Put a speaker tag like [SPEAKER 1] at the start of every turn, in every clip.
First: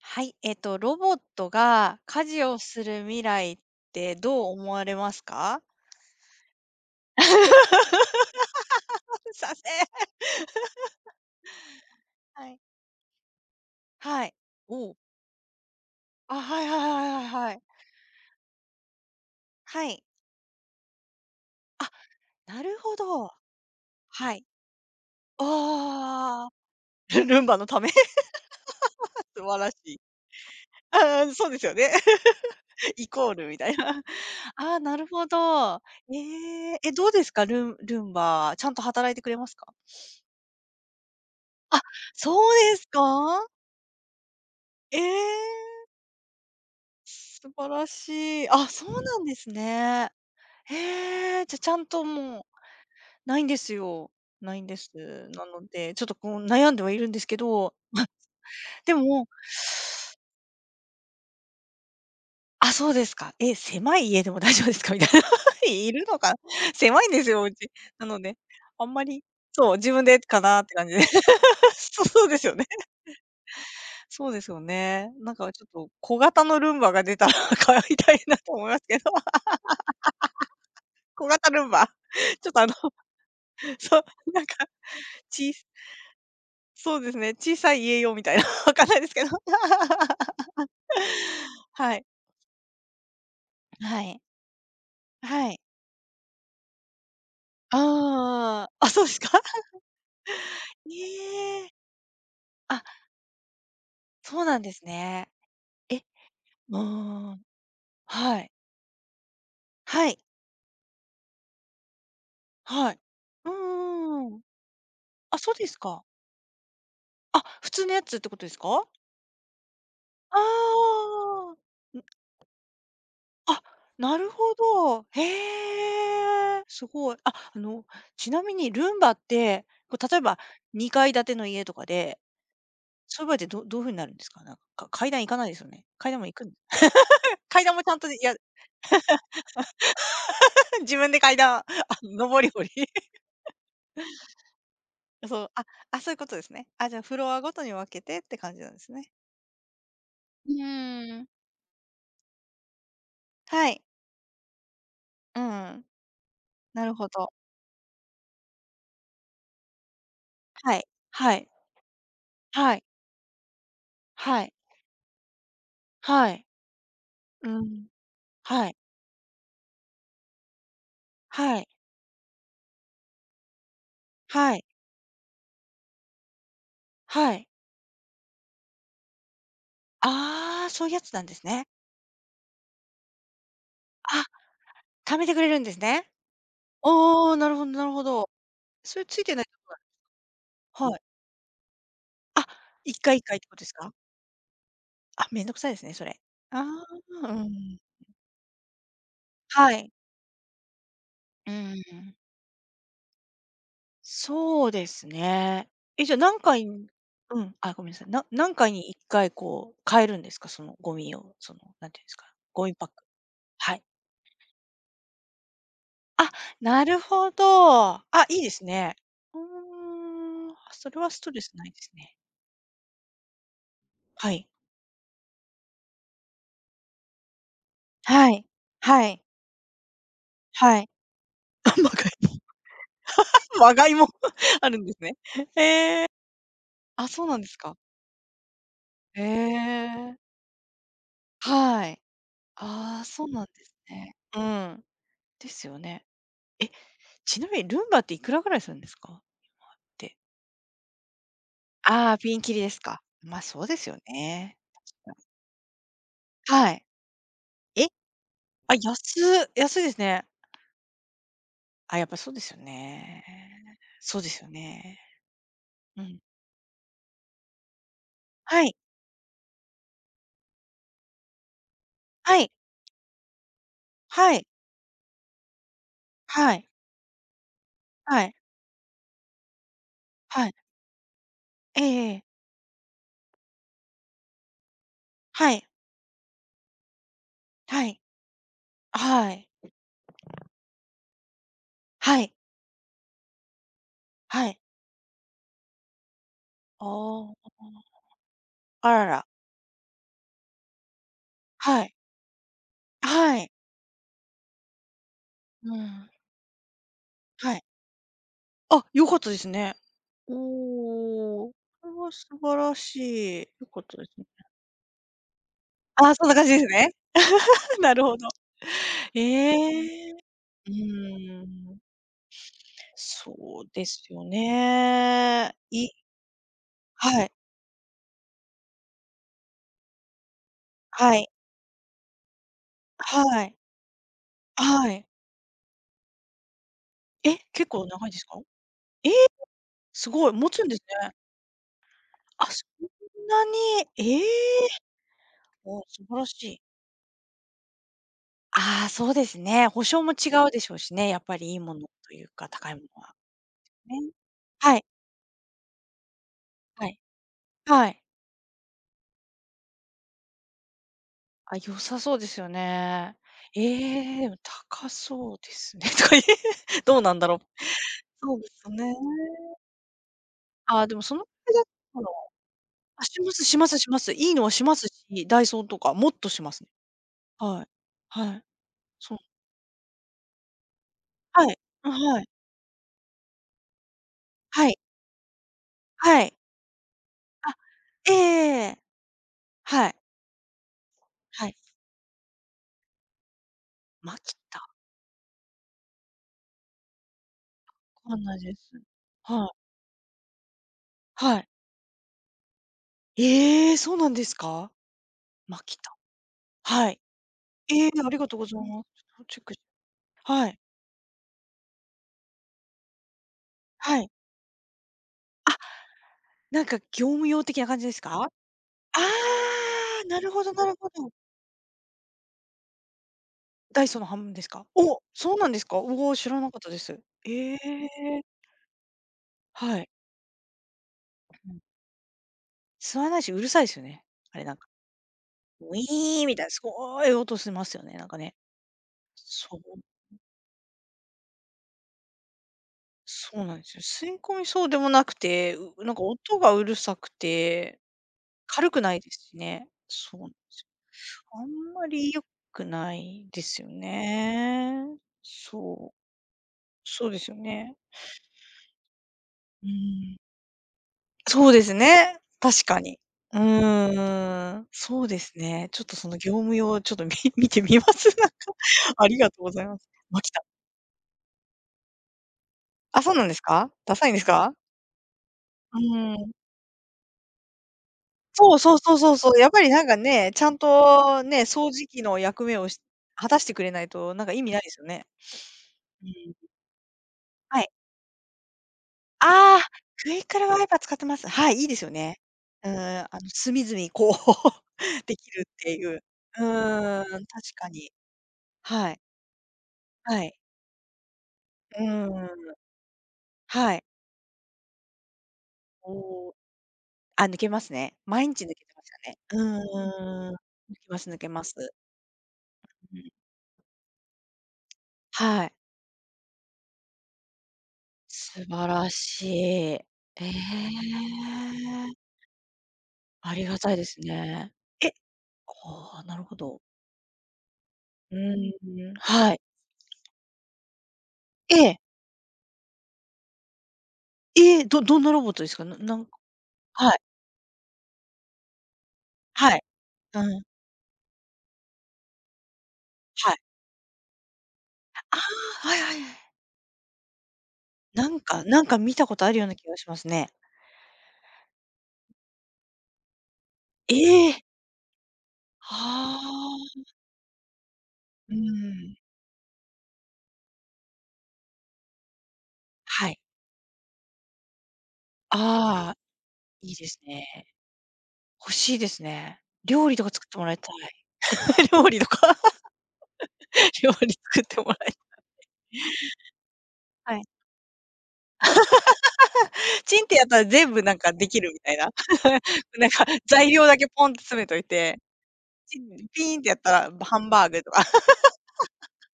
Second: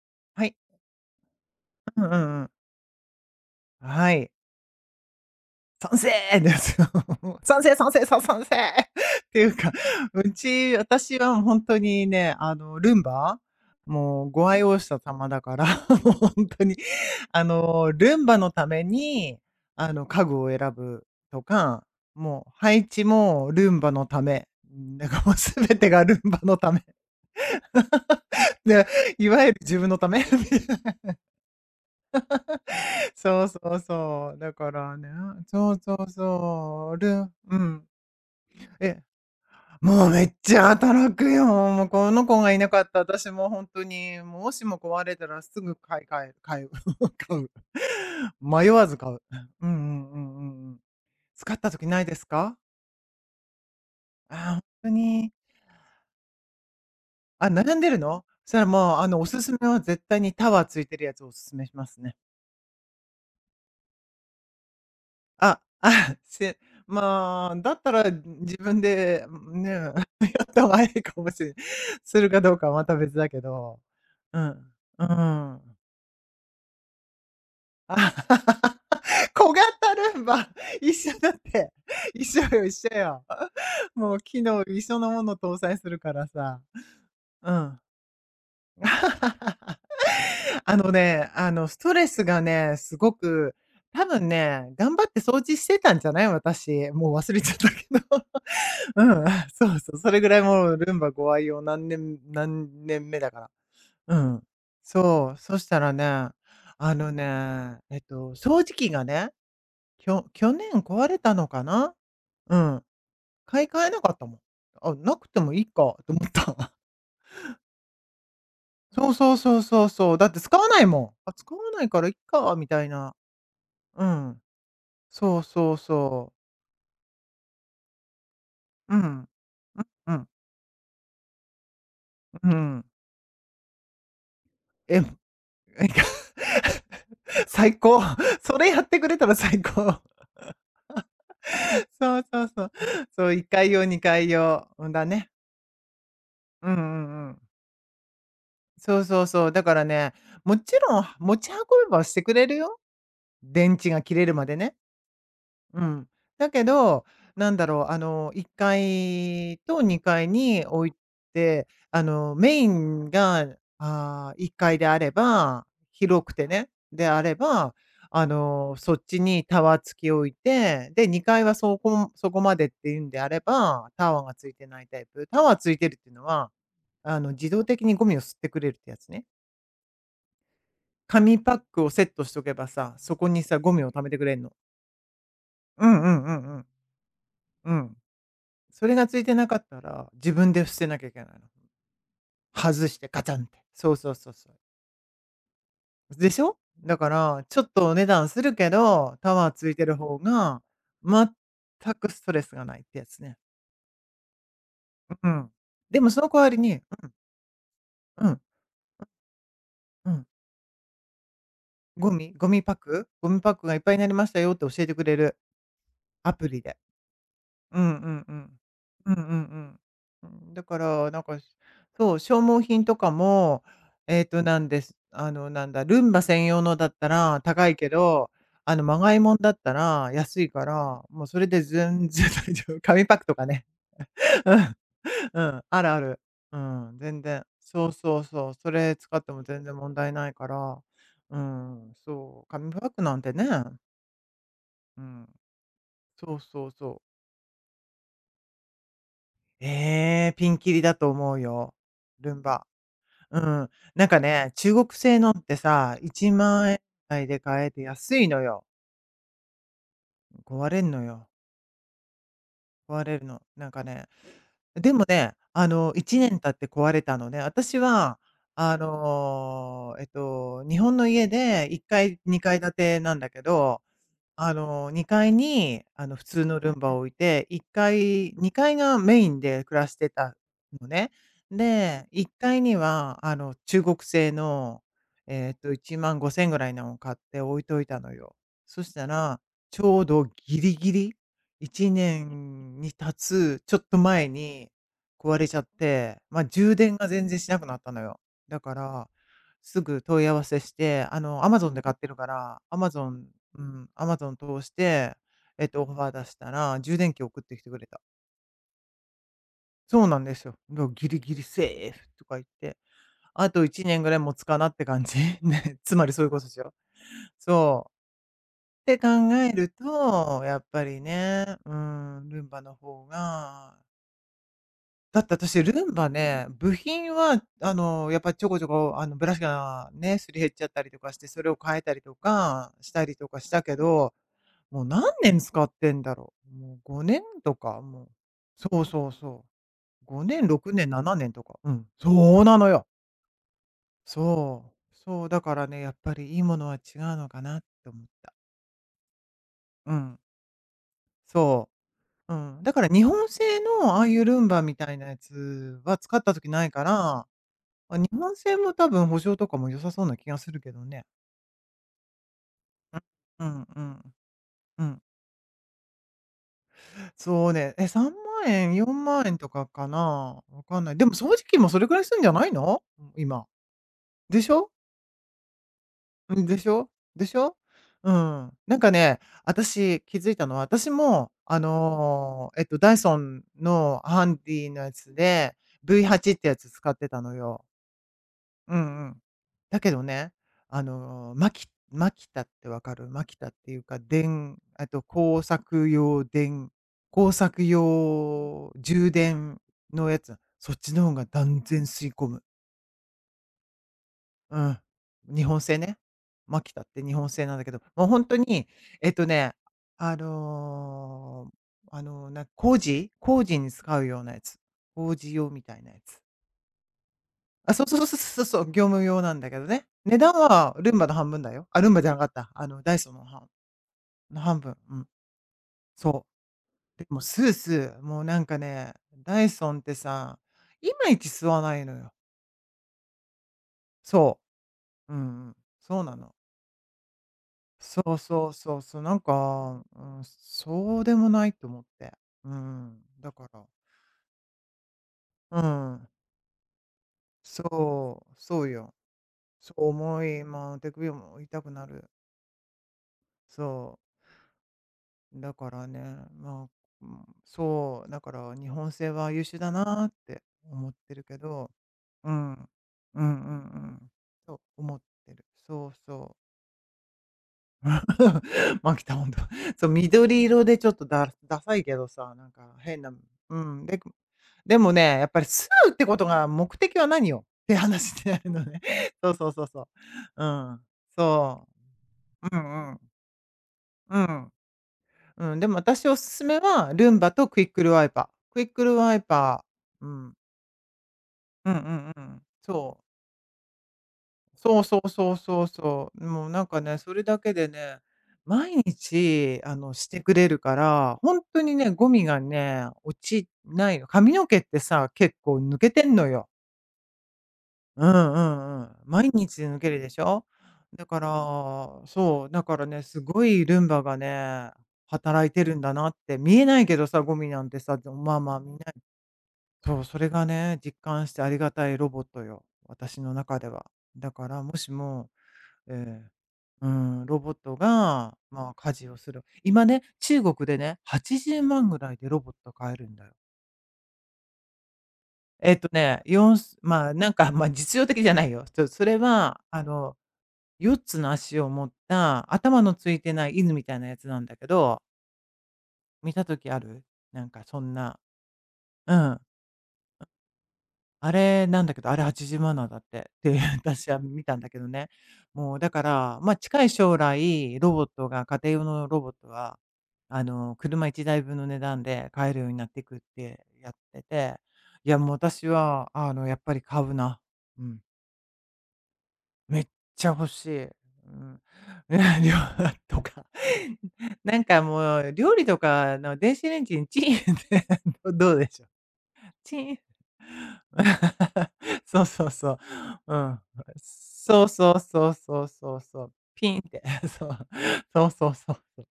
[SPEAKER 1] はい、
[SPEAKER 2] はい。
[SPEAKER 1] ロボットが
[SPEAKER 2] うんう
[SPEAKER 1] 家
[SPEAKER 2] ん
[SPEAKER 1] 事
[SPEAKER 2] うん。
[SPEAKER 1] をする未来っ
[SPEAKER 2] は
[SPEAKER 1] て
[SPEAKER 2] い。
[SPEAKER 1] どう思われますか？
[SPEAKER 2] 賛成ですよ。賛成賛成賛成 ってい
[SPEAKER 1] さ
[SPEAKER 2] うか、
[SPEAKER 1] せ。
[SPEAKER 2] うち、私はもう本当にね、
[SPEAKER 1] はい。
[SPEAKER 2] ルンバ、も
[SPEAKER 1] は
[SPEAKER 2] う
[SPEAKER 1] い。
[SPEAKER 2] ご愛用し
[SPEAKER 1] おお。
[SPEAKER 2] た様だから、もう本
[SPEAKER 1] あ、は
[SPEAKER 2] 当
[SPEAKER 1] いは
[SPEAKER 2] に、
[SPEAKER 1] いはいはいはい。
[SPEAKER 2] ルンバのために、
[SPEAKER 1] はい。
[SPEAKER 2] 家具を選ぶとか、
[SPEAKER 1] あ、
[SPEAKER 2] もう
[SPEAKER 1] なる
[SPEAKER 2] 配
[SPEAKER 1] ほ
[SPEAKER 2] 置
[SPEAKER 1] ど。
[SPEAKER 2] もルンバのた
[SPEAKER 1] はい。
[SPEAKER 2] め、なんかもう 全てがルンバ
[SPEAKER 1] ああ。
[SPEAKER 2] のため。
[SPEAKER 1] ルンバのため
[SPEAKER 2] で、い
[SPEAKER 1] 素
[SPEAKER 2] わゆ
[SPEAKER 1] 晴
[SPEAKER 2] る
[SPEAKER 1] らし
[SPEAKER 2] 自分の
[SPEAKER 1] い。
[SPEAKER 2] ため みたいな。
[SPEAKER 1] あー、そうですよね。イコー
[SPEAKER 2] そう
[SPEAKER 1] ルみ
[SPEAKER 2] そ
[SPEAKER 1] たい
[SPEAKER 2] う
[SPEAKER 1] な。
[SPEAKER 2] そう。だ
[SPEAKER 1] あ
[SPEAKER 2] か
[SPEAKER 1] あ、な
[SPEAKER 2] ら
[SPEAKER 1] る
[SPEAKER 2] ね、
[SPEAKER 1] ほ
[SPEAKER 2] そう
[SPEAKER 1] ど。
[SPEAKER 2] そう
[SPEAKER 1] ええ、え、
[SPEAKER 2] そう。で、
[SPEAKER 1] どうですか？
[SPEAKER 2] う
[SPEAKER 1] ルン
[SPEAKER 2] ん。
[SPEAKER 1] ルンバ、ちゃんと
[SPEAKER 2] え、
[SPEAKER 1] 働いてくれますか？
[SPEAKER 2] もうめっちゃ働くよ。
[SPEAKER 1] あ、
[SPEAKER 2] もうこの
[SPEAKER 1] そ
[SPEAKER 2] 子がいな
[SPEAKER 1] うで
[SPEAKER 2] か
[SPEAKER 1] す
[SPEAKER 2] っ
[SPEAKER 1] か？
[SPEAKER 2] たら私も本当に、もしも
[SPEAKER 1] ええ
[SPEAKER 2] 壊れたらす
[SPEAKER 1] ー。
[SPEAKER 2] ぐ買い替える、買う、買
[SPEAKER 1] 素
[SPEAKER 2] う。
[SPEAKER 1] 晴らしい。あ、
[SPEAKER 2] 迷
[SPEAKER 1] そ
[SPEAKER 2] わず
[SPEAKER 1] う
[SPEAKER 2] 買
[SPEAKER 1] な
[SPEAKER 2] う。
[SPEAKER 1] んです
[SPEAKER 2] うんう
[SPEAKER 1] ね。
[SPEAKER 2] んうんうんうん。
[SPEAKER 1] へえ、
[SPEAKER 2] 使
[SPEAKER 1] じ
[SPEAKER 2] っ
[SPEAKER 1] ゃ、ち
[SPEAKER 2] た
[SPEAKER 1] ゃん
[SPEAKER 2] 時な
[SPEAKER 1] と
[SPEAKER 2] いです
[SPEAKER 1] も
[SPEAKER 2] か？
[SPEAKER 1] う、ないんですよ。
[SPEAKER 2] あー、
[SPEAKER 1] ない
[SPEAKER 2] 本
[SPEAKER 1] んで
[SPEAKER 2] 当
[SPEAKER 1] す。
[SPEAKER 2] に。
[SPEAKER 1] なので、ちょっとこう悩んではいるんですけ
[SPEAKER 2] あ、
[SPEAKER 1] ど、
[SPEAKER 2] 悩んで る
[SPEAKER 1] ま、
[SPEAKER 2] のそしたら
[SPEAKER 1] で
[SPEAKER 2] もう、お
[SPEAKER 1] も、
[SPEAKER 2] すすめは絶対にタワーついてるやつをおすすめしますね。
[SPEAKER 1] あ、そうですか。え、狭い家でも大丈夫ですか？みたいな。
[SPEAKER 2] あ、
[SPEAKER 1] いる
[SPEAKER 2] あ、
[SPEAKER 1] のかな。狭いんですよ、
[SPEAKER 2] ま
[SPEAKER 1] う
[SPEAKER 2] あ、
[SPEAKER 1] ち。
[SPEAKER 2] だった
[SPEAKER 1] な
[SPEAKER 2] ら、
[SPEAKER 1] ので、
[SPEAKER 2] 自分
[SPEAKER 1] あんまり、
[SPEAKER 2] で、ね、
[SPEAKER 1] そ う、自
[SPEAKER 2] や
[SPEAKER 1] 分でか
[SPEAKER 2] っ
[SPEAKER 1] な
[SPEAKER 2] た
[SPEAKER 1] っ
[SPEAKER 2] 方
[SPEAKER 1] て
[SPEAKER 2] がい
[SPEAKER 1] 感じで。
[SPEAKER 2] いかもしれない。
[SPEAKER 1] そう
[SPEAKER 2] す
[SPEAKER 1] そう
[SPEAKER 2] る
[SPEAKER 1] で
[SPEAKER 2] か
[SPEAKER 1] すよ
[SPEAKER 2] どう
[SPEAKER 1] ね。
[SPEAKER 2] かはまた別だけど。
[SPEAKER 1] そうで
[SPEAKER 2] う
[SPEAKER 1] すよ
[SPEAKER 2] ん。う
[SPEAKER 1] ね。なんかちょっ
[SPEAKER 2] ん。
[SPEAKER 1] と小型のルンバが出たら 買
[SPEAKER 2] あ
[SPEAKER 1] いたいなと思いま すけど、
[SPEAKER 2] 小型ルンバ、一緒
[SPEAKER 1] 小
[SPEAKER 2] だっ
[SPEAKER 1] 型ルン
[SPEAKER 2] て。
[SPEAKER 1] バ。
[SPEAKER 2] 一緒
[SPEAKER 1] ちょっと
[SPEAKER 2] よ、一緒よ。
[SPEAKER 1] そう、
[SPEAKER 2] もう
[SPEAKER 1] な
[SPEAKER 2] 機
[SPEAKER 1] んか、
[SPEAKER 2] 能一緒のもの
[SPEAKER 1] ち
[SPEAKER 2] 搭載するからさ。
[SPEAKER 1] そうですね、
[SPEAKER 2] う
[SPEAKER 1] 小さ
[SPEAKER 2] ん。
[SPEAKER 1] い家用みたいな、わかんないですけど。
[SPEAKER 2] スト
[SPEAKER 1] はい。
[SPEAKER 2] レスがね、すごく、
[SPEAKER 1] は
[SPEAKER 2] 多
[SPEAKER 1] い。
[SPEAKER 2] 分ね、頑張って掃
[SPEAKER 1] は
[SPEAKER 2] 除
[SPEAKER 1] い。
[SPEAKER 2] してたんじゃない？私。もう忘れちゃったけど。
[SPEAKER 1] ああ、あ、そ
[SPEAKER 2] う
[SPEAKER 1] うです
[SPEAKER 2] ん、
[SPEAKER 1] か？
[SPEAKER 2] そうそう、それぐらいもう ルンバご愛用、
[SPEAKER 1] ええ。
[SPEAKER 2] 何年
[SPEAKER 1] あ、
[SPEAKER 2] 何年目だから。う
[SPEAKER 1] そ
[SPEAKER 2] ん。
[SPEAKER 1] うなんですね。
[SPEAKER 2] そう、そしたら
[SPEAKER 1] え、う
[SPEAKER 2] ね、
[SPEAKER 1] ー
[SPEAKER 2] あの
[SPEAKER 1] ん、
[SPEAKER 2] ね、えっと、
[SPEAKER 1] はい。
[SPEAKER 2] 掃除機がね、
[SPEAKER 1] はい、
[SPEAKER 2] 去年壊れたのかな。うん。
[SPEAKER 1] はい。う
[SPEAKER 2] 買い替えなかった
[SPEAKER 1] ん
[SPEAKER 2] もん。
[SPEAKER 1] ん、
[SPEAKER 2] あ、なく
[SPEAKER 1] あ、
[SPEAKER 2] て
[SPEAKER 1] そ
[SPEAKER 2] も
[SPEAKER 1] う
[SPEAKER 2] い
[SPEAKER 1] で
[SPEAKER 2] い
[SPEAKER 1] す
[SPEAKER 2] か
[SPEAKER 1] か。
[SPEAKER 2] と思った。
[SPEAKER 1] あ、普通のやつってことですか？
[SPEAKER 2] そうそうそうそうそう。だっ
[SPEAKER 1] あ
[SPEAKER 2] て使わないもん。あ、
[SPEAKER 1] あ
[SPEAKER 2] 使わない
[SPEAKER 1] ー。
[SPEAKER 2] か
[SPEAKER 1] ん、
[SPEAKER 2] らいっか、みたいな。
[SPEAKER 1] あ、
[SPEAKER 2] う
[SPEAKER 1] なる
[SPEAKER 2] ん。
[SPEAKER 1] ほど。
[SPEAKER 2] そうそう
[SPEAKER 1] へ
[SPEAKER 2] そう。
[SPEAKER 1] え、すごい。あ、ちなみにル
[SPEAKER 2] う
[SPEAKER 1] ン
[SPEAKER 2] ん。う
[SPEAKER 1] バっ
[SPEAKER 2] ん、
[SPEAKER 1] て、こう
[SPEAKER 2] う
[SPEAKER 1] 例え
[SPEAKER 2] ん、
[SPEAKER 1] ば2階建ての家とかで、
[SPEAKER 2] うん。
[SPEAKER 1] そういう場合ってどういう風になるんですか？なんか、
[SPEAKER 2] え、
[SPEAKER 1] 階段行かないですよね。
[SPEAKER 2] え、
[SPEAKER 1] 階段
[SPEAKER 2] 最
[SPEAKER 1] もちゃん
[SPEAKER 2] 高。
[SPEAKER 1] と、いや、
[SPEAKER 2] それやってくれたら最高。
[SPEAKER 1] 自分で階段、あ、
[SPEAKER 2] そう
[SPEAKER 1] 上
[SPEAKER 2] そう
[SPEAKER 1] り下
[SPEAKER 2] そ
[SPEAKER 1] り。
[SPEAKER 2] う。そう、1回用2回用、うん、だね。
[SPEAKER 1] そう、あ、あ、そういうことですね。
[SPEAKER 2] うんう
[SPEAKER 1] あ、じゃあフ
[SPEAKER 2] ん
[SPEAKER 1] ロ
[SPEAKER 2] う
[SPEAKER 1] ア
[SPEAKER 2] ん。
[SPEAKER 1] ごとに分けてって感じなんです
[SPEAKER 2] そう
[SPEAKER 1] ね。
[SPEAKER 2] そうそう。だからね、
[SPEAKER 1] う
[SPEAKER 2] もちろん、
[SPEAKER 1] ーん。
[SPEAKER 2] 持ち運べばしてくれるよ。
[SPEAKER 1] は
[SPEAKER 2] 電
[SPEAKER 1] い。
[SPEAKER 2] 池が切れるまでね。
[SPEAKER 1] う
[SPEAKER 2] う
[SPEAKER 1] ん。
[SPEAKER 2] ん。だけ
[SPEAKER 1] なる
[SPEAKER 2] ど、
[SPEAKER 1] ほど。
[SPEAKER 2] なんだろう、1階と2階に
[SPEAKER 1] はい。
[SPEAKER 2] 置い
[SPEAKER 1] はい。
[SPEAKER 2] て、メイ
[SPEAKER 1] はい。
[SPEAKER 2] ンが、ああ、
[SPEAKER 1] はい。
[SPEAKER 2] 1階であれば、広
[SPEAKER 1] は
[SPEAKER 2] く
[SPEAKER 1] い。
[SPEAKER 2] てね、であれ
[SPEAKER 1] う
[SPEAKER 2] ば、
[SPEAKER 1] ん。はい。
[SPEAKER 2] そっちにタワー付き置いて、で、2階は
[SPEAKER 1] はい。
[SPEAKER 2] そこそこまでっていうんであれば、タワーが付
[SPEAKER 1] は
[SPEAKER 2] い
[SPEAKER 1] い。
[SPEAKER 2] てないタイプ。タワー付いてるっていうのは、
[SPEAKER 1] はい。
[SPEAKER 2] 自動的にゴミを吸ってくれるってやつね。
[SPEAKER 1] ああ、そういうやつなんで
[SPEAKER 2] 紙
[SPEAKER 1] す
[SPEAKER 2] パッ
[SPEAKER 1] ね。
[SPEAKER 2] クをセットしとけばさ、そこにさ、ゴミを貯めて
[SPEAKER 1] あ、
[SPEAKER 2] くれんの。
[SPEAKER 1] 貯めてくれるんです
[SPEAKER 2] うんう
[SPEAKER 1] ね。
[SPEAKER 2] んうんうん。
[SPEAKER 1] おお、なるほど
[SPEAKER 2] う
[SPEAKER 1] なる
[SPEAKER 2] ん。
[SPEAKER 1] ほど。
[SPEAKER 2] それ
[SPEAKER 1] それ
[SPEAKER 2] が
[SPEAKER 1] つ
[SPEAKER 2] つ
[SPEAKER 1] い
[SPEAKER 2] い
[SPEAKER 1] て
[SPEAKER 2] て
[SPEAKER 1] ない
[SPEAKER 2] な
[SPEAKER 1] と
[SPEAKER 2] かっ
[SPEAKER 1] ころ、
[SPEAKER 2] たら、自分で捨て
[SPEAKER 1] は
[SPEAKER 2] な
[SPEAKER 1] い。
[SPEAKER 2] きゃいけないの。
[SPEAKER 1] あ、
[SPEAKER 2] 外
[SPEAKER 1] 一
[SPEAKER 2] して
[SPEAKER 1] 回一
[SPEAKER 2] ガチ
[SPEAKER 1] 回
[SPEAKER 2] ャ
[SPEAKER 1] っ
[SPEAKER 2] ン
[SPEAKER 1] て
[SPEAKER 2] っ
[SPEAKER 1] こ
[SPEAKER 2] て。
[SPEAKER 1] とですか？
[SPEAKER 2] そうそうそうそう。
[SPEAKER 1] あ、めんどくさいですね、それ。
[SPEAKER 2] でしょ？
[SPEAKER 1] あ
[SPEAKER 2] だか
[SPEAKER 1] あ、う
[SPEAKER 2] ら、ちょっ
[SPEAKER 1] ん。
[SPEAKER 2] とお値段するけど、タワーつ
[SPEAKER 1] は
[SPEAKER 2] いて
[SPEAKER 1] い。
[SPEAKER 2] る方が、全
[SPEAKER 1] う
[SPEAKER 2] く
[SPEAKER 1] ん。
[SPEAKER 2] ストレスがないってやつね。
[SPEAKER 1] そうです
[SPEAKER 2] うん。
[SPEAKER 1] ね。
[SPEAKER 2] で
[SPEAKER 1] え、
[SPEAKER 2] も
[SPEAKER 1] じゃ、あ
[SPEAKER 2] その
[SPEAKER 1] 何
[SPEAKER 2] 代わり
[SPEAKER 1] 回
[SPEAKER 2] に、
[SPEAKER 1] に、
[SPEAKER 2] うん、
[SPEAKER 1] うん、あ、ごめんなさい。な
[SPEAKER 2] うん、
[SPEAKER 1] 何回に1回こう変え
[SPEAKER 2] う
[SPEAKER 1] るん
[SPEAKER 2] ん、
[SPEAKER 1] ですか？そのゴミを、なんていうんで
[SPEAKER 2] ゴ
[SPEAKER 1] すか、
[SPEAKER 2] ミゴミ
[SPEAKER 1] ゴ
[SPEAKER 2] パ
[SPEAKER 1] ミ
[SPEAKER 2] ッ
[SPEAKER 1] パック。
[SPEAKER 2] クゴミパック
[SPEAKER 1] は
[SPEAKER 2] がいっ
[SPEAKER 1] い。
[SPEAKER 2] ぱいになりましたよって教えてくれる。
[SPEAKER 1] あ、
[SPEAKER 2] アプリで。
[SPEAKER 1] なるほ
[SPEAKER 2] うん
[SPEAKER 1] ど。あ、
[SPEAKER 2] うんう
[SPEAKER 1] いいで
[SPEAKER 2] ん。
[SPEAKER 1] すね。
[SPEAKER 2] うんうんう
[SPEAKER 1] う
[SPEAKER 2] ん。
[SPEAKER 1] ー
[SPEAKER 2] う
[SPEAKER 1] ん、
[SPEAKER 2] ん、だか
[SPEAKER 1] それは
[SPEAKER 2] ら、
[SPEAKER 1] ス
[SPEAKER 2] なん
[SPEAKER 1] ト
[SPEAKER 2] か、
[SPEAKER 1] レスないですね。
[SPEAKER 2] そう、消耗品とかも、えっ
[SPEAKER 1] は
[SPEAKER 2] と、
[SPEAKER 1] い。
[SPEAKER 2] なんです、あの、なんだ、ルンバ専用のだったら高いけ
[SPEAKER 1] は
[SPEAKER 2] ど、
[SPEAKER 1] い。
[SPEAKER 2] ま
[SPEAKER 1] は
[SPEAKER 2] がい
[SPEAKER 1] い。
[SPEAKER 2] もんだったら安いか
[SPEAKER 1] はい。
[SPEAKER 2] ら、もうそれで
[SPEAKER 1] あ、まが
[SPEAKER 2] 全然
[SPEAKER 1] い
[SPEAKER 2] 大丈夫。紙パックとか ね。
[SPEAKER 1] まがいも
[SPEAKER 2] う
[SPEAKER 1] あ
[SPEAKER 2] ん。
[SPEAKER 1] るんですね。
[SPEAKER 2] うん、あるあ
[SPEAKER 1] へえ、
[SPEAKER 2] る。うん、
[SPEAKER 1] あ、
[SPEAKER 2] 全
[SPEAKER 1] そうなん
[SPEAKER 2] 然。
[SPEAKER 1] ですか。
[SPEAKER 2] そうそうそう、それ使
[SPEAKER 1] へ
[SPEAKER 2] っても全然問題
[SPEAKER 1] え。
[SPEAKER 2] ないから、う
[SPEAKER 1] は
[SPEAKER 2] ん、
[SPEAKER 1] い。
[SPEAKER 2] そう、紙パッ
[SPEAKER 1] あ
[SPEAKER 2] ク
[SPEAKER 1] あ、
[SPEAKER 2] なん
[SPEAKER 1] そう
[SPEAKER 2] て
[SPEAKER 1] なん
[SPEAKER 2] ね、
[SPEAKER 1] ですね。うん。
[SPEAKER 2] うん、
[SPEAKER 1] ですよね。
[SPEAKER 2] そうそ
[SPEAKER 1] え、
[SPEAKER 2] うそう。
[SPEAKER 1] ちなみにルンバっていくらぐらいするんですか？今って。
[SPEAKER 2] ええ、ピンキリだと思うよ。
[SPEAKER 1] ああ、
[SPEAKER 2] ル
[SPEAKER 1] ピン
[SPEAKER 2] ン
[SPEAKER 1] キリ
[SPEAKER 2] バ。
[SPEAKER 1] ですか。ま、
[SPEAKER 2] う
[SPEAKER 1] あ、そう
[SPEAKER 2] ん。
[SPEAKER 1] ですよ
[SPEAKER 2] なんかね、
[SPEAKER 1] ね。
[SPEAKER 2] 中国製のってさ、1万
[SPEAKER 1] は
[SPEAKER 2] 円
[SPEAKER 1] い。
[SPEAKER 2] 台で買えて
[SPEAKER 1] え、
[SPEAKER 2] 安いのよ。
[SPEAKER 1] あ、安いですね。
[SPEAKER 2] 壊れんのよ。
[SPEAKER 1] あ、やっぱそうですよ
[SPEAKER 2] 壊れ
[SPEAKER 1] ね。
[SPEAKER 2] るの。なんかね、
[SPEAKER 1] そうですよ
[SPEAKER 2] で
[SPEAKER 1] ね。
[SPEAKER 2] もね、
[SPEAKER 1] うん。
[SPEAKER 2] 1年経って壊れたのね。私は、
[SPEAKER 1] はい、
[SPEAKER 2] 日本の家で1階
[SPEAKER 1] はい、
[SPEAKER 2] 2階建てなんだけど、
[SPEAKER 1] はい、
[SPEAKER 2] 2階に、普通
[SPEAKER 1] は
[SPEAKER 2] の
[SPEAKER 1] い、
[SPEAKER 2] ルンバを置いて、1
[SPEAKER 1] は
[SPEAKER 2] 階
[SPEAKER 1] い、
[SPEAKER 2] 2階がメインで暮らしてた
[SPEAKER 1] はい。
[SPEAKER 2] のね。
[SPEAKER 1] え
[SPEAKER 2] で、
[SPEAKER 1] えええ。
[SPEAKER 2] 1階には、中国製の、
[SPEAKER 1] はい、
[SPEAKER 2] 1 5 0 0ぐらいのを買って置いと
[SPEAKER 1] は
[SPEAKER 2] い
[SPEAKER 1] い、
[SPEAKER 2] たのよ。そした
[SPEAKER 1] は
[SPEAKER 2] ら、
[SPEAKER 1] い、
[SPEAKER 2] ちょうどギリギリ、1
[SPEAKER 1] はい、
[SPEAKER 2] 年に経つちょっと前
[SPEAKER 1] はい。
[SPEAKER 2] に壊れちゃって、ま、あ、充電が全然
[SPEAKER 1] あ
[SPEAKER 2] しなくなったのよ。だか
[SPEAKER 1] あ、あら
[SPEAKER 2] ら
[SPEAKER 1] ら。
[SPEAKER 2] すぐ問い合わせして、アマゾンで
[SPEAKER 1] は
[SPEAKER 2] 買
[SPEAKER 1] い、
[SPEAKER 2] ってるから、アマゾン、
[SPEAKER 1] はい。
[SPEAKER 2] うん、アマゾン通して、
[SPEAKER 1] う
[SPEAKER 2] オフ
[SPEAKER 1] ん、
[SPEAKER 2] ァー出したら、充電器送っ
[SPEAKER 1] は
[SPEAKER 2] て
[SPEAKER 1] い。
[SPEAKER 2] きてくれた。
[SPEAKER 1] あ、良かったですね。
[SPEAKER 2] そうなんですよ。だからギリギリ
[SPEAKER 1] おお。
[SPEAKER 2] セ
[SPEAKER 1] それ
[SPEAKER 2] ーフ
[SPEAKER 1] は
[SPEAKER 2] と
[SPEAKER 1] 素
[SPEAKER 2] か言っ
[SPEAKER 1] 晴ら
[SPEAKER 2] て、
[SPEAKER 1] しい。
[SPEAKER 2] あと
[SPEAKER 1] 良か
[SPEAKER 2] 1
[SPEAKER 1] った
[SPEAKER 2] 年
[SPEAKER 1] で
[SPEAKER 2] ぐらい
[SPEAKER 1] すね。
[SPEAKER 2] 持つかなって感じ。ね、つま
[SPEAKER 1] あ
[SPEAKER 2] り
[SPEAKER 1] あ、
[SPEAKER 2] そ
[SPEAKER 1] そ
[SPEAKER 2] うい
[SPEAKER 1] ん
[SPEAKER 2] う
[SPEAKER 1] な
[SPEAKER 2] こと
[SPEAKER 1] 感
[SPEAKER 2] で
[SPEAKER 1] じで
[SPEAKER 2] す
[SPEAKER 1] す
[SPEAKER 2] よ。
[SPEAKER 1] ね。
[SPEAKER 2] そ
[SPEAKER 1] なるほど。
[SPEAKER 2] う。って考える
[SPEAKER 1] ええ。
[SPEAKER 2] と、やっ
[SPEAKER 1] う
[SPEAKER 2] ぱり
[SPEAKER 1] ー
[SPEAKER 2] ね、う
[SPEAKER 1] ん。
[SPEAKER 2] ん、ルンバの方
[SPEAKER 1] そう
[SPEAKER 2] が。
[SPEAKER 1] ですよ
[SPEAKER 2] だって
[SPEAKER 1] ね。
[SPEAKER 2] 私、ル
[SPEAKER 1] い
[SPEAKER 2] ンバね、部品
[SPEAKER 1] はい。
[SPEAKER 2] は、やっぱちょこちょこ、ブラシがね、すり減っちゃったりとか
[SPEAKER 1] は
[SPEAKER 2] して、
[SPEAKER 1] い。
[SPEAKER 2] それを変えたりとか、したりとか
[SPEAKER 1] は
[SPEAKER 2] し
[SPEAKER 1] い。
[SPEAKER 2] たけど、もう
[SPEAKER 1] は
[SPEAKER 2] 何
[SPEAKER 1] い。
[SPEAKER 2] 年使ってんだろう。もう5
[SPEAKER 1] え、
[SPEAKER 2] 年と
[SPEAKER 1] 結
[SPEAKER 2] か、
[SPEAKER 1] 構
[SPEAKER 2] も
[SPEAKER 1] 長
[SPEAKER 2] う。
[SPEAKER 1] いですか？
[SPEAKER 2] そうそ
[SPEAKER 1] え
[SPEAKER 2] う
[SPEAKER 1] ー、
[SPEAKER 2] そう。
[SPEAKER 1] すごい、
[SPEAKER 2] 5年、
[SPEAKER 1] 持つん
[SPEAKER 2] 6
[SPEAKER 1] です
[SPEAKER 2] 年、
[SPEAKER 1] ね。
[SPEAKER 2] 7年とか。うん。そう
[SPEAKER 1] あ、
[SPEAKER 2] な
[SPEAKER 1] そ
[SPEAKER 2] のよ。
[SPEAKER 1] んなに。え
[SPEAKER 2] そ
[SPEAKER 1] え。
[SPEAKER 2] う。そう。だからね、
[SPEAKER 1] お、
[SPEAKER 2] やっ
[SPEAKER 1] 素
[SPEAKER 2] ぱ
[SPEAKER 1] 晴ら
[SPEAKER 2] りい
[SPEAKER 1] し
[SPEAKER 2] いも
[SPEAKER 1] い。
[SPEAKER 2] のは違うのかなって思った。
[SPEAKER 1] ああ、そうですね。保
[SPEAKER 2] う
[SPEAKER 1] 証も
[SPEAKER 2] ん。
[SPEAKER 1] 違うでしょうしね、やっぱりいい
[SPEAKER 2] そ
[SPEAKER 1] ものという
[SPEAKER 2] う。う
[SPEAKER 1] か、
[SPEAKER 2] ん。
[SPEAKER 1] 高
[SPEAKER 2] だ
[SPEAKER 1] い
[SPEAKER 2] か
[SPEAKER 1] も
[SPEAKER 2] ら
[SPEAKER 1] の
[SPEAKER 2] 日
[SPEAKER 1] は
[SPEAKER 2] 本製のああ
[SPEAKER 1] ね。
[SPEAKER 2] いうルンバみ
[SPEAKER 1] はい。
[SPEAKER 2] たいなやつは使った時ないか
[SPEAKER 1] はい。
[SPEAKER 2] ら、
[SPEAKER 1] は
[SPEAKER 2] あ、
[SPEAKER 1] い。
[SPEAKER 2] 日本製も多分補償とかも良さそうな気がするけどね。
[SPEAKER 1] あ、良さそうですよね。
[SPEAKER 2] う
[SPEAKER 1] え
[SPEAKER 2] ん、うん、
[SPEAKER 1] え、でも
[SPEAKER 2] うん、う
[SPEAKER 1] 高
[SPEAKER 2] ん。
[SPEAKER 1] そうですね、とか言え どうなんだろう。
[SPEAKER 2] そうね、え、3
[SPEAKER 1] そうで
[SPEAKER 2] 万
[SPEAKER 1] す
[SPEAKER 2] 円、
[SPEAKER 1] ね。
[SPEAKER 2] 4万円とかかな、わ
[SPEAKER 1] あ
[SPEAKER 2] かん
[SPEAKER 1] あ、
[SPEAKER 2] な
[SPEAKER 1] で
[SPEAKER 2] い。
[SPEAKER 1] も
[SPEAKER 2] でも
[SPEAKER 1] そのく
[SPEAKER 2] 掃除
[SPEAKER 1] らい
[SPEAKER 2] 機
[SPEAKER 1] だっ
[SPEAKER 2] もそれく
[SPEAKER 1] た
[SPEAKER 2] らい
[SPEAKER 1] ら、
[SPEAKER 2] するんじゃないの？
[SPEAKER 1] あ、します
[SPEAKER 2] 今。
[SPEAKER 1] しますします。いい
[SPEAKER 2] で
[SPEAKER 1] の
[SPEAKER 2] し
[SPEAKER 1] はし
[SPEAKER 2] ょ？
[SPEAKER 1] ますし、ダイソーとか、もっと
[SPEAKER 2] う
[SPEAKER 1] し
[SPEAKER 2] ん、
[SPEAKER 1] ま
[SPEAKER 2] で
[SPEAKER 1] すね。
[SPEAKER 2] しょ？でしょ？
[SPEAKER 1] はい。
[SPEAKER 2] う
[SPEAKER 1] はい。
[SPEAKER 2] ん。なんか
[SPEAKER 1] そう。
[SPEAKER 2] ね、私気づいたのは、私も
[SPEAKER 1] はい。うん、はい。
[SPEAKER 2] ダイソンのハンデ
[SPEAKER 1] は
[SPEAKER 2] ィ
[SPEAKER 1] い。
[SPEAKER 2] のやつで、V8 っ
[SPEAKER 1] はい。
[SPEAKER 2] てやつ使ってたの
[SPEAKER 1] あ、
[SPEAKER 2] よ。
[SPEAKER 1] えええ
[SPEAKER 2] う
[SPEAKER 1] え。
[SPEAKER 2] んうん。だ
[SPEAKER 1] は
[SPEAKER 2] け
[SPEAKER 1] い。
[SPEAKER 2] どね、
[SPEAKER 1] は
[SPEAKER 2] マ
[SPEAKER 1] い。
[SPEAKER 2] キマキタってわかる？マキタっていうか、
[SPEAKER 1] マキタ、
[SPEAKER 2] 電
[SPEAKER 1] わ
[SPEAKER 2] えと、工作用電工作
[SPEAKER 1] かんないです。
[SPEAKER 2] 用充
[SPEAKER 1] はい。
[SPEAKER 2] 電のやつ、そっちの方が
[SPEAKER 1] はい。
[SPEAKER 2] 断然吸い込む。
[SPEAKER 1] ええ、そうなんです
[SPEAKER 2] う
[SPEAKER 1] か？
[SPEAKER 2] ん。日
[SPEAKER 1] マ
[SPEAKER 2] 本
[SPEAKER 1] キ
[SPEAKER 2] 製
[SPEAKER 1] タ。
[SPEAKER 2] ね。マキタっ
[SPEAKER 1] はい。
[SPEAKER 2] て日本製なんだけど、
[SPEAKER 1] ええ、
[SPEAKER 2] もう
[SPEAKER 1] あり
[SPEAKER 2] 本
[SPEAKER 1] がと
[SPEAKER 2] 当
[SPEAKER 1] うございます。
[SPEAKER 2] に、
[SPEAKER 1] ちょっ
[SPEAKER 2] えっ
[SPEAKER 1] と
[SPEAKER 2] と
[SPEAKER 1] チェック
[SPEAKER 2] ね、
[SPEAKER 1] し、
[SPEAKER 2] あ
[SPEAKER 1] はい。
[SPEAKER 2] のーな工事工事に使
[SPEAKER 1] は
[SPEAKER 2] う
[SPEAKER 1] い。
[SPEAKER 2] ようなやつ。工事用
[SPEAKER 1] あ、
[SPEAKER 2] みたいなやつ。
[SPEAKER 1] なんか業務用的な
[SPEAKER 2] あ、
[SPEAKER 1] 感
[SPEAKER 2] そ
[SPEAKER 1] じ
[SPEAKER 2] う
[SPEAKER 1] です
[SPEAKER 2] そうそう
[SPEAKER 1] か？
[SPEAKER 2] そうそう、業
[SPEAKER 1] あ
[SPEAKER 2] 務用なんだけどね。
[SPEAKER 1] あ、
[SPEAKER 2] 値
[SPEAKER 1] なる
[SPEAKER 2] 段
[SPEAKER 1] ほどな
[SPEAKER 2] は
[SPEAKER 1] るほ
[SPEAKER 2] ルンバ
[SPEAKER 1] ど。
[SPEAKER 2] の半分だよ。あ、ルンバじゃなかった。ダイソンの
[SPEAKER 1] ダイソーの半分です
[SPEAKER 2] 半
[SPEAKER 1] か？
[SPEAKER 2] 分。う
[SPEAKER 1] お、
[SPEAKER 2] ん、
[SPEAKER 1] そうなんですか？おお、
[SPEAKER 2] そ
[SPEAKER 1] 知らなかったです。
[SPEAKER 2] う。でもスー
[SPEAKER 1] ええ、
[SPEAKER 2] スー、もうなんかね、ダイソン
[SPEAKER 1] は
[SPEAKER 2] っ
[SPEAKER 1] い。
[SPEAKER 2] てさ、いまいち吸
[SPEAKER 1] うん。
[SPEAKER 2] わないのよ。
[SPEAKER 1] 吸わないし、うるさいですよね。あ
[SPEAKER 2] そ
[SPEAKER 1] れなんか、
[SPEAKER 2] う。うんうん。
[SPEAKER 1] ウ
[SPEAKER 2] そうな
[SPEAKER 1] ィーン
[SPEAKER 2] の。
[SPEAKER 1] みたいなすごい音しますよね、
[SPEAKER 2] そ
[SPEAKER 1] なんか
[SPEAKER 2] う
[SPEAKER 1] ね。
[SPEAKER 2] そうそうそう。なん
[SPEAKER 1] そう、
[SPEAKER 2] か、うん、そうでもないと思って。うん。だ
[SPEAKER 1] そう
[SPEAKER 2] か
[SPEAKER 1] なんで
[SPEAKER 2] ら、
[SPEAKER 1] すよ。吸い込みそうでもなくて、
[SPEAKER 2] う
[SPEAKER 1] なんか
[SPEAKER 2] ん。
[SPEAKER 1] 音がうるさくて、
[SPEAKER 2] そう、そう
[SPEAKER 1] 軽くな
[SPEAKER 2] よ。
[SPEAKER 1] いですしね。
[SPEAKER 2] そう
[SPEAKER 1] そう
[SPEAKER 2] 思
[SPEAKER 1] なんで
[SPEAKER 2] い、
[SPEAKER 1] す
[SPEAKER 2] まあ、
[SPEAKER 1] よ。
[SPEAKER 2] 手首も
[SPEAKER 1] あ
[SPEAKER 2] 痛く
[SPEAKER 1] ん
[SPEAKER 2] な
[SPEAKER 1] ま
[SPEAKER 2] る。
[SPEAKER 1] り良くないですよ
[SPEAKER 2] そう。
[SPEAKER 1] ね。
[SPEAKER 2] だから
[SPEAKER 1] そう。
[SPEAKER 2] ね、まあ、う
[SPEAKER 1] そうで
[SPEAKER 2] ん、
[SPEAKER 1] すよね。
[SPEAKER 2] そう、だから日本製は優秀
[SPEAKER 1] う
[SPEAKER 2] だなっ
[SPEAKER 1] ーん。
[SPEAKER 2] て思ってるけ
[SPEAKER 1] そうで
[SPEAKER 2] ど、
[SPEAKER 1] すね、
[SPEAKER 2] うん。
[SPEAKER 1] 確かに。
[SPEAKER 2] うんうんう
[SPEAKER 1] う
[SPEAKER 2] ん。そ
[SPEAKER 1] ー
[SPEAKER 2] う
[SPEAKER 1] ん、
[SPEAKER 2] 思っ
[SPEAKER 1] そうで
[SPEAKER 2] て
[SPEAKER 1] す
[SPEAKER 2] る。
[SPEAKER 1] ね。ちょっ
[SPEAKER 2] そう
[SPEAKER 1] とその業
[SPEAKER 2] そう。
[SPEAKER 1] 務用、ちょっと見てみます。なんか、
[SPEAKER 2] マキ
[SPEAKER 1] あ
[SPEAKER 2] タ
[SPEAKER 1] り
[SPEAKER 2] ほ
[SPEAKER 1] が
[SPEAKER 2] ん
[SPEAKER 1] と
[SPEAKER 2] と。
[SPEAKER 1] うござい ま
[SPEAKER 2] そ
[SPEAKER 1] す。
[SPEAKER 2] う、
[SPEAKER 1] ま、来た。
[SPEAKER 2] 緑色でちょっとダサいけどさ、なんか変
[SPEAKER 1] あ、そ
[SPEAKER 2] な、
[SPEAKER 1] うなんです
[SPEAKER 2] う
[SPEAKER 1] か？
[SPEAKER 2] ん。
[SPEAKER 1] ダ
[SPEAKER 2] で、
[SPEAKER 1] サいんですか？
[SPEAKER 2] でもね、やっぱりス
[SPEAKER 1] う
[SPEAKER 2] ーって
[SPEAKER 1] ー
[SPEAKER 2] こと
[SPEAKER 1] ん。
[SPEAKER 2] が目的は何よって話になる
[SPEAKER 1] そう
[SPEAKER 2] の
[SPEAKER 1] そう
[SPEAKER 2] ね。
[SPEAKER 1] そうそう そ
[SPEAKER 2] そう
[SPEAKER 1] う、や
[SPEAKER 2] そ
[SPEAKER 1] っ
[SPEAKER 2] う
[SPEAKER 1] ぱ
[SPEAKER 2] そう
[SPEAKER 1] り
[SPEAKER 2] そ
[SPEAKER 1] なんかね、ち
[SPEAKER 2] う。う
[SPEAKER 1] ゃん
[SPEAKER 2] ん。
[SPEAKER 1] とね、
[SPEAKER 2] そ
[SPEAKER 1] 掃除機の役
[SPEAKER 2] う。
[SPEAKER 1] 目
[SPEAKER 2] う
[SPEAKER 1] を
[SPEAKER 2] んうん。
[SPEAKER 1] 果たしてくれないと、
[SPEAKER 2] う
[SPEAKER 1] なんか意味
[SPEAKER 2] ん。
[SPEAKER 1] ないですよね。
[SPEAKER 2] うん、でも
[SPEAKER 1] う
[SPEAKER 2] 私おす
[SPEAKER 1] ん、
[SPEAKER 2] すめは、ルンバと
[SPEAKER 1] は
[SPEAKER 2] クイ
[SPEAKER 1] い。
[SPEAKER 2] ックルワイパー。クイックルワイ
[SPEAKER 1] あ
[SPEAKER 2] パ
[SPEAKER 1] あ、
[SPEAKER 2] ー、う
[SPEAKER 1] クイッ
[SPEAKER 2] ん。
[SPEAKER 1] クルワイパー使ってます。はい、いい
[SPEAKER 2] うん
[SPEAKER 1] で
[SPEAKER 2] う
[SPEAKER 1] すよ
[SPEAKER 2] ん
[SPEAKER 1] ね。
[SPEAKER 2] うん。
[SPEAKER 1] うー
[SPEAKER 2] そう。
[SPEAKER 1] ん、隅々こ
[SPEAKER 2] そうそ
[SPEAKER 1] う
[SPEAKER 2] う
[SPEAKER 1] でき
[SPEAKER 2] そう
[SPEAKER 1] るっ
[SPEAKER 2] そう
[SPEAKER 1] ていう。
[SPEAKER 2] そう。
[SPEAKER 1] う
[SPEAKER 2] もうなんかね、
[SPEAKER 1] ーん、
[SPEAKER 2] それ
[SPEAKER 1] 確
[SPEAKER 2] だけ
[SPEAKER 1] か
[SPEAKER 2] で
[SPEAKER 1] に。
[SPEAKER 2] ね、毎
[SPEAKER 1] はい、
[SPEAKER 2] 日、して
[SPEAKER 1] は
[SPEAKER 2] く
[SPEAKER 1] い。
[SPEAKER 2] れるから、本当に
[SPEAKER 1] う
[SPEAKER 2] ね、ゴミ
[SPEAKER 1] ーん、
[SPEAKER 2] がね、落ち
[SPEAKER 1] はい。
[SPEAKER 2] ないの。髪の毛ってさ、結構抜けてんの
[SPEAKER 1] おー、
[SPEAKER 2] よ。
[SPEAKER 1] あ、抜けますね。
[SPEAKER 2] うん
[SPEAKER 1] 毎
[SPEAKER 2] う
[SPEAKER 1] 日抜けてま
[SPEAKER 2] んう
[SPEAKER 1] し
[SPEAKER 2] ん。
[SPEAKER 1] たね。
[SPEAKER 2] 毎日抜けるでし
[SPEAKER 1] うーん。抜
[SPEAKER 2] ょ。
[SPEAKER 1] けま
[SPEAKER 2] だ
[SPEAKER 1] す抜
[SPEAKER 2] から、
[SPEAKER 1] けます。
[SPEAKER 2] そう、だから
[SPEAKER 1] う
[SPEAKER 2] ね、
[SPEAKER 1] ん。
[SPEAKER 2] すごいルンバがね、
[SPEAKER 1] は
[SPEAKER 2] 働い
[SPEAKER 1] い。
[SPEAKER 2] てるんだなって、見えないけどさ、ゴミなんてさ、まあ
[SPEAKER 1] 素
[SPEAKER 2] まあ
[SPEAKER 1] 晴
[SPEAKER 2] 見
[SPEAKER 1] ら
[SPEAKER 2] ない。
[SPEAKER 1] しい。え
[SPEAKER 2] そう、それがね、実
[SPEAKER 1] え
[SPEAKER 2] 感してありがたい
[SPEAKER 1] ー。
[SPEAKER 2] ロボットよ、私
[SPEAKER 1] あ
[SPEAKER 2] の
[SPEAKER 1] りが
[SPEAKER 2] 中で
[SPEAKER 1] たいで
[SPEAKER 2] は。
[SPEAKER 1] す
[SPEAKER 2] だか
[SPEAKER 1] ね。
[SPEAKER 2] ら、も
[SPEAKER 1] え、
[SPEAKER 2] しも、え
[SPEAKER 1] ああ、なるほど。
[SPEAKER 2] ーうん、ロボット
[SPEAKER 1] う
[SPEAKER 2] が、まあ、
[SPEAKER 1] ー
[SPEAKER 2] 家
[SPEAKER 1] ん、
[SPEAKER 2] 事をす
[SPEAKER 1] はい。
[SPEAKER 2] る。今ね、中国でね、
[SPEAKER 1] え
[SPEAKER 2] 80
[SPEAKER 1] え。
[SPEAKER 2] 万ぐらいでロボット買えるんだよ。
[SPEAKER 1] ええ、どんなロボットですか？ななん
[SPEAKER 2] 4、
[SPEAKER 1] はい、
[SPEAKER 2] まあ、なんか、まあ、実用的じゃないよ。それ
[SPEAKER 1] はい、
[SPEAKER 2] は、
[SPEAKER 1] うん、
[SPEAKER 2] 4つの足を持った頭のつい
[SPEAKER 1] は
[SPEAKER 2] て
[SPEAKER 1] い。
[SPEAKER 2] ない犬みたいなやつなんだけど、
[SPEAKER 1] ああ、はいはいはい。
[SPEAKER 2] 見た時ある？なんかそん
[SPEAKER 1] なん
[SPEAKER 2] な
[SPEAKER 1] かなんか見たこ
[SPEAKER 2] う
[SPEAKER 1] とある
[SPEAKER 2] ん。
[SPEAKER 1] ような気がしますね。
[SPEAKER 2] あれなんだけど、あれ80マなんだって。で、私は
[SPEAKER 1] ええ、
[SPEAKER 2] 見たんだけどね。もうだか
[SPEAKER 1] あ
[SPEAKER 2] ら、
[SPEAKER 1] あ、
[SPEAKER 2] 近い将来、ロボット
[SPEAKER 1] うー
[SPEAKER 2] が家庭用
[SPEAKER 1] ん、
[SPEAKER 2] のロボットは、車1台分の値段で買えるようになってい
[SPEAKER 1] は
[SPEAKER 2] く
[SPEAKER 1] い。
[SPEAKER 2] ってやってて、いやもう私
[SPEAKER 1] ああ、
[SPEAKER 2] は、やっ
[SPEAKER 1] いい
[SPEAKER 2] ぱり
[SPEAKER 1] です
[SPEAKER 2] 買う
[SPEAKER 1] ね。
[SPEAKER 2] な。うん。
[SPEAKER 1] 欲しいですね。
[SPEAKER 2] め
[SPEAKER 1] 料
[SPEAKER 2] っ
[SPEAKER 1] 理とか作
[SPEAKER 2] ち
[SPEAKER 1] っ
[SPEAKER 2] ゃ
[SPEAKER 1] ても
[SPEAKER 2] 欲
[SPEAKER 1] らい
[SPEAKER 2] し
[SPEAKER 1] た
[SPEAKER 2] い。う
[SPEAKER 1] い。
[SPEAKER 2] ん。
[SPEAKER 1] 料理とか、
[SPEAKER 2] 料とか、
[SPEAKER 1] 料理作 って
[SPEAKER 2] なん
[SPEAKER 1] もらい、
[SPEAKER 2] かもう料理とかの電子レンジに
[SPEAKER 1] はい。
[SPEAKER 2] チンって どうでしょう。チン
[SPEAKER 1] チンってやったら全部なんかできるみたいな。
[SPEAKER 2] そうそう そう。
[SPEAKER 1] なんか
[SPEAKER 2] う
[SPEAKER 1] 材
[SPEAKER 2] ん。
[SPEAKER 1] 料だけポンって詰めとい
[SPEAKER 2] そうそ
[SPEAKER 1] て、
[SPEAKER 2] うそうそう
[SPEAKER 1] チン
[SPEAKER 2] そう
[SPEAKER 1] ピ
[SPEAKER 2] そう。
[SPEAKER 1] ーンってやった
[SPEAKER 2] ピンっ
[SPEAKER 1] ら
[SPEAKER 2] て、
[SPEAKER 1] ハ ン
[SPEAKER 2] そ
[SPEAKER 1] バー
[SPEAKER 2] う。
[SPEAKER 1] グとか。
[SPEAKER 2] そうそうそうそう。